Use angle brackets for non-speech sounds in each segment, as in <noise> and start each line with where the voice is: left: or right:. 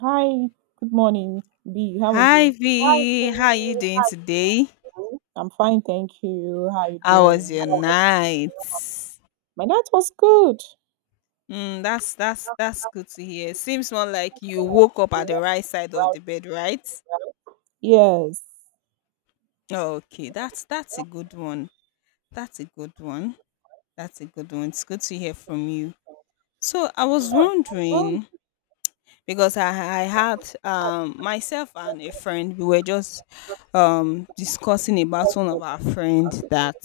right: Hi, good morning, B. How are
left: Hi
right: you?
left: V, how are you doing today?
right: I'm fine, thank you. How are you
left: How was
right: doing?
left: your night?
right: My night was good.
left: Mm, that's good to hear. Seems more like you woke up at the right side of the bed, right?
right: Yes.
left: Okay, that's a good one. That's a good one. That's a good one. It's good to hear from you. So I was
right: So, um,
left: wondering, because I had myself and a friend, we were just discussing about one of our friends that,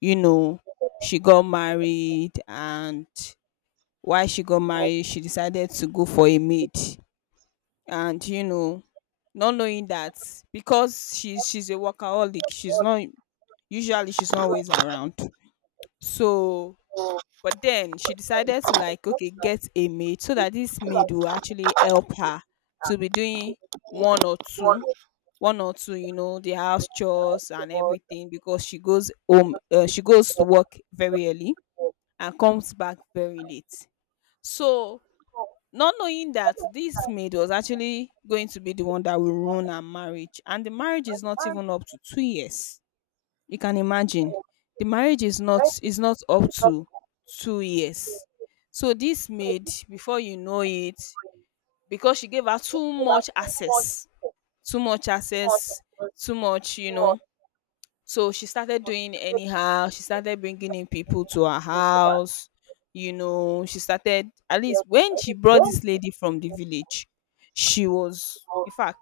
left: you know, she got married and why she got married, she decided to go for a maid. And, you know, not knowing that because she's a workaholic, she's not, usually she's not always around. So but then she decided to like okay get a maid so that this maid will actually help her to be doing one or two one or two you know the house chores and everything because she goes home she goes to work very early and comes back very late so not knowing that this maid was actually going to be the one that will ruin her marriage, and the marriage is not even up to 2 years. You can imagine the marriage is not up to 2 years. So this maid, before you know it, because she gave her too much access, too much access, too much, you know, so she started doing anyhow, she started bringing in people to her house. You know, she started, at least when she brought this lady from the village, she was, in fact,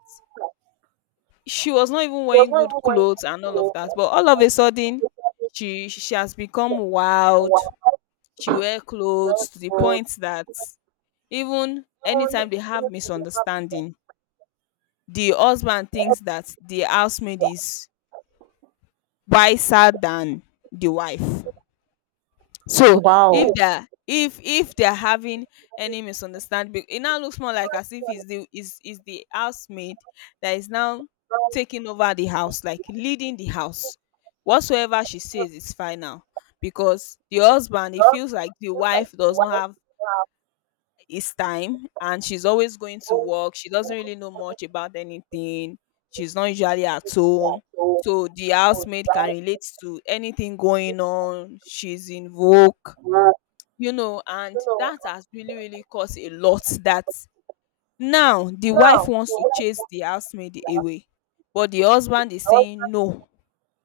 left: she was not even wearing good clothes and all of that, but all of a sudden, she has become wild. She wear clothes to the point that even anytime they have misunderstanding, the husband thinks that the housemaid is wiser than the wife. So if
right: wow.
left: they're if if they're having any misunderstanding, it now looks more like as if it's the housemaid that is now taking over the house, like leading the house. Whatsoever she says is final because the husband, it feels like the wife does not have his time and she's always going to work. She doesn't really know much about anything. She's not usually at home. So the housemaid can relate to anything going on. She's in vogue, you know, and that has really really caused a lot, that now the wife wants to chase the housemaid away, but the husband is saying no,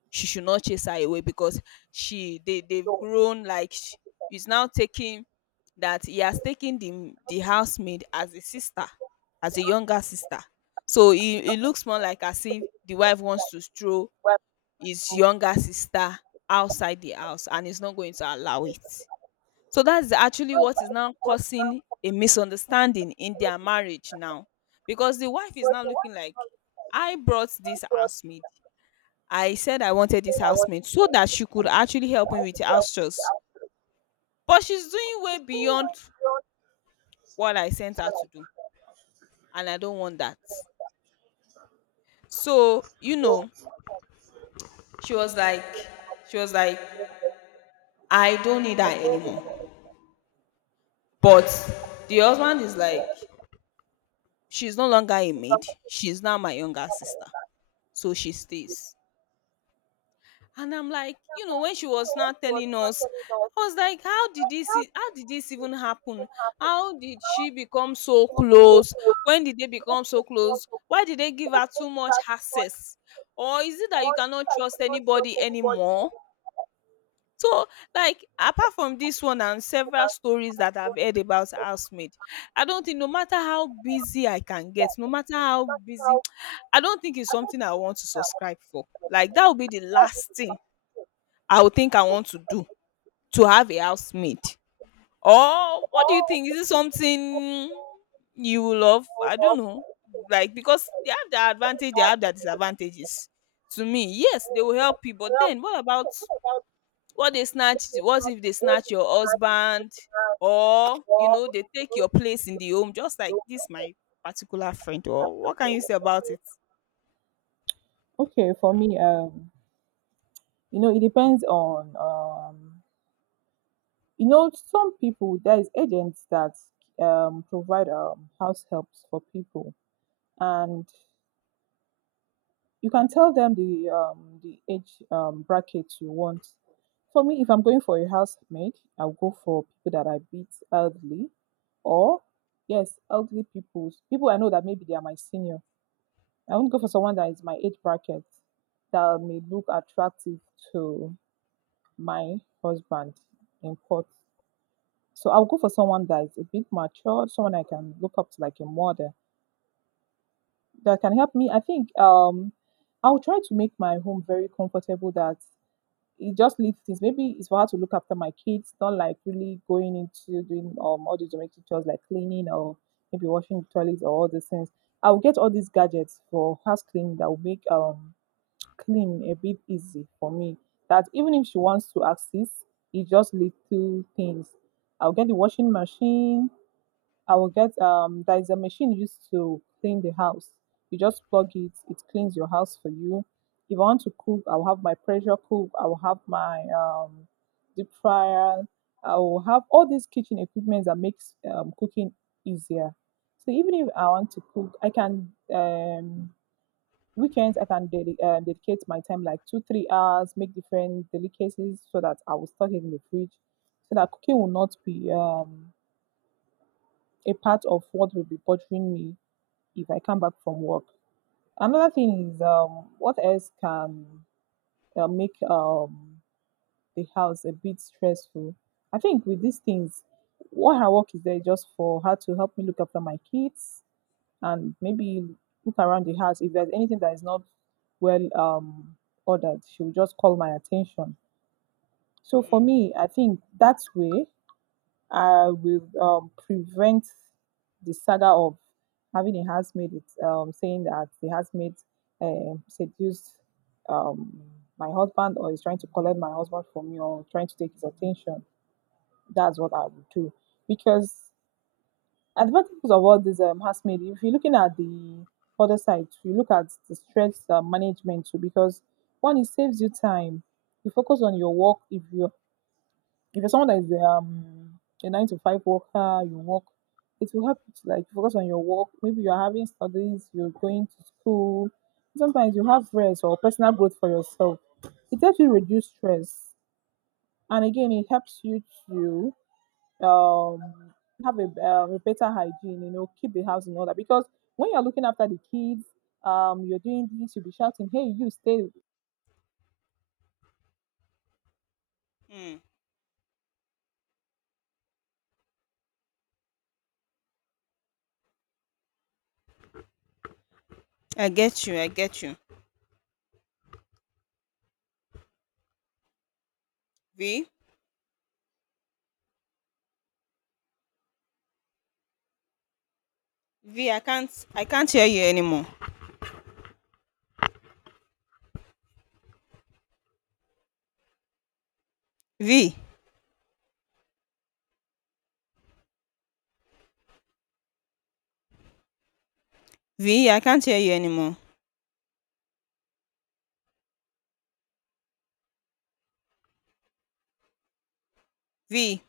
left: she should not chase her away because she they've grown like he's now taking that he has taken the housemaid as a sister, as a younger sister. So it looks more like as if the wife wants to throw his younger sister outside the house and he's not going to allow it. So that's actually what is now causing a misunderstanding in their marriage now. Because the wife is now looking like, I brought this housemaid. I said I wanted this housemaid so that she could actually help me with the house chores. But she's doing way beyond what I sent her to do. And I don't want that. So, you know, she was like, she was like, I don't need her anymore. But the husband is like, she's no longer a maid. She's now my younger sister. So she stays. And I'm like, when she was now telling us, I was like, how did this even happen? How did she become so close? When did they become so close? Why did they give her too much access? Or is it that you cannot trust anybody anymore? So, like, apart from this one and several stories that I've heard about housemaid, I don't think, no matter how busy I can get, no matter how busy, <tsk> I don't think it's something I want to subscribe for. Like, that would be the last thing I would think I want to do, to have a housemaid? Or what do you think? Is it something you will love? I don't know. Like, because they have their advantage, they have their disadvantages. To me, yes, they will help you. But then what about what they snatch? What if they snatch your husband? Or you know, they take your place in the home, just like this my particular friend. Or what can you say about it?
right: Okay, for me, you know, it depends on you know, some people there is agents that provide house helps for people, and you can tell them the age bracket you want. For me, if I'm going for a housemaid, I'll go for people that are a bit elderly or yes, elderly people. People I know that maybe they are my senior. I won't go for someone that is my age bracket that may look attractive to my husband in court. So I'll go for someone that is a bit mature, someone I can look up to like a model that can help me. I think I'll try to make my home very comfortable that it just leads things. Maybe it's for her to look after my kids, not like really going into doing all the domestic chores like cleaning or maybe washing the toilets or all these things. I'll get all these gadgets for house cleaning that will make clean a bit easy for me. That even if she wants to access, it just leads to things. I'll get the washing machine, I will get there is a machine used to clean the house. You just plug it, it cleans your house for you. If I want to cook, I'll have my pressure cook, I will have my deep fryer, I will have all these kitchen equipment that makes cooking easier. So even if I want to cook, I can weekends I can dedicate my time like 2 3 hours, make different delicacies so that I will stock it in the fridge, so that cooking will not be a part of what will be bothering me if I come back from work. Another thing is what else can make the house a bit stressful? I think with these things, what her work is there is just for her to help me look after my kids and maybe look around the house. If there's anything that is not well ordered, she will just call my attention. So for
left: Mm,
right: me, I think that way I will prevent the saga of having a housemaid with, saying that the housemaid seduced um, my husband or is trying to collect my husband from me or trying to take his attention. That's what I would do. Because advantages of all this housemaid, if you're looking at the other side, you look at the stress management too, because one, it saves you time. You focus on your work. If you're someone that is a 9 to 5 worker, you work, it will help you to like focus on your work. Maybe you're having studies, you're going to school. Sometimes you have rest or personal growth for yourself. It helps you reduce stress, and again, it helps you to um, have a better hygiene. You know, keep the house in order because when you're looking after the kids, you're doing this, you'll be shouting, "Hey, you stay!"
left: mm. I get you, I get you. V, V, I can't hear you anymore. V, V, I can't hear you anymore. V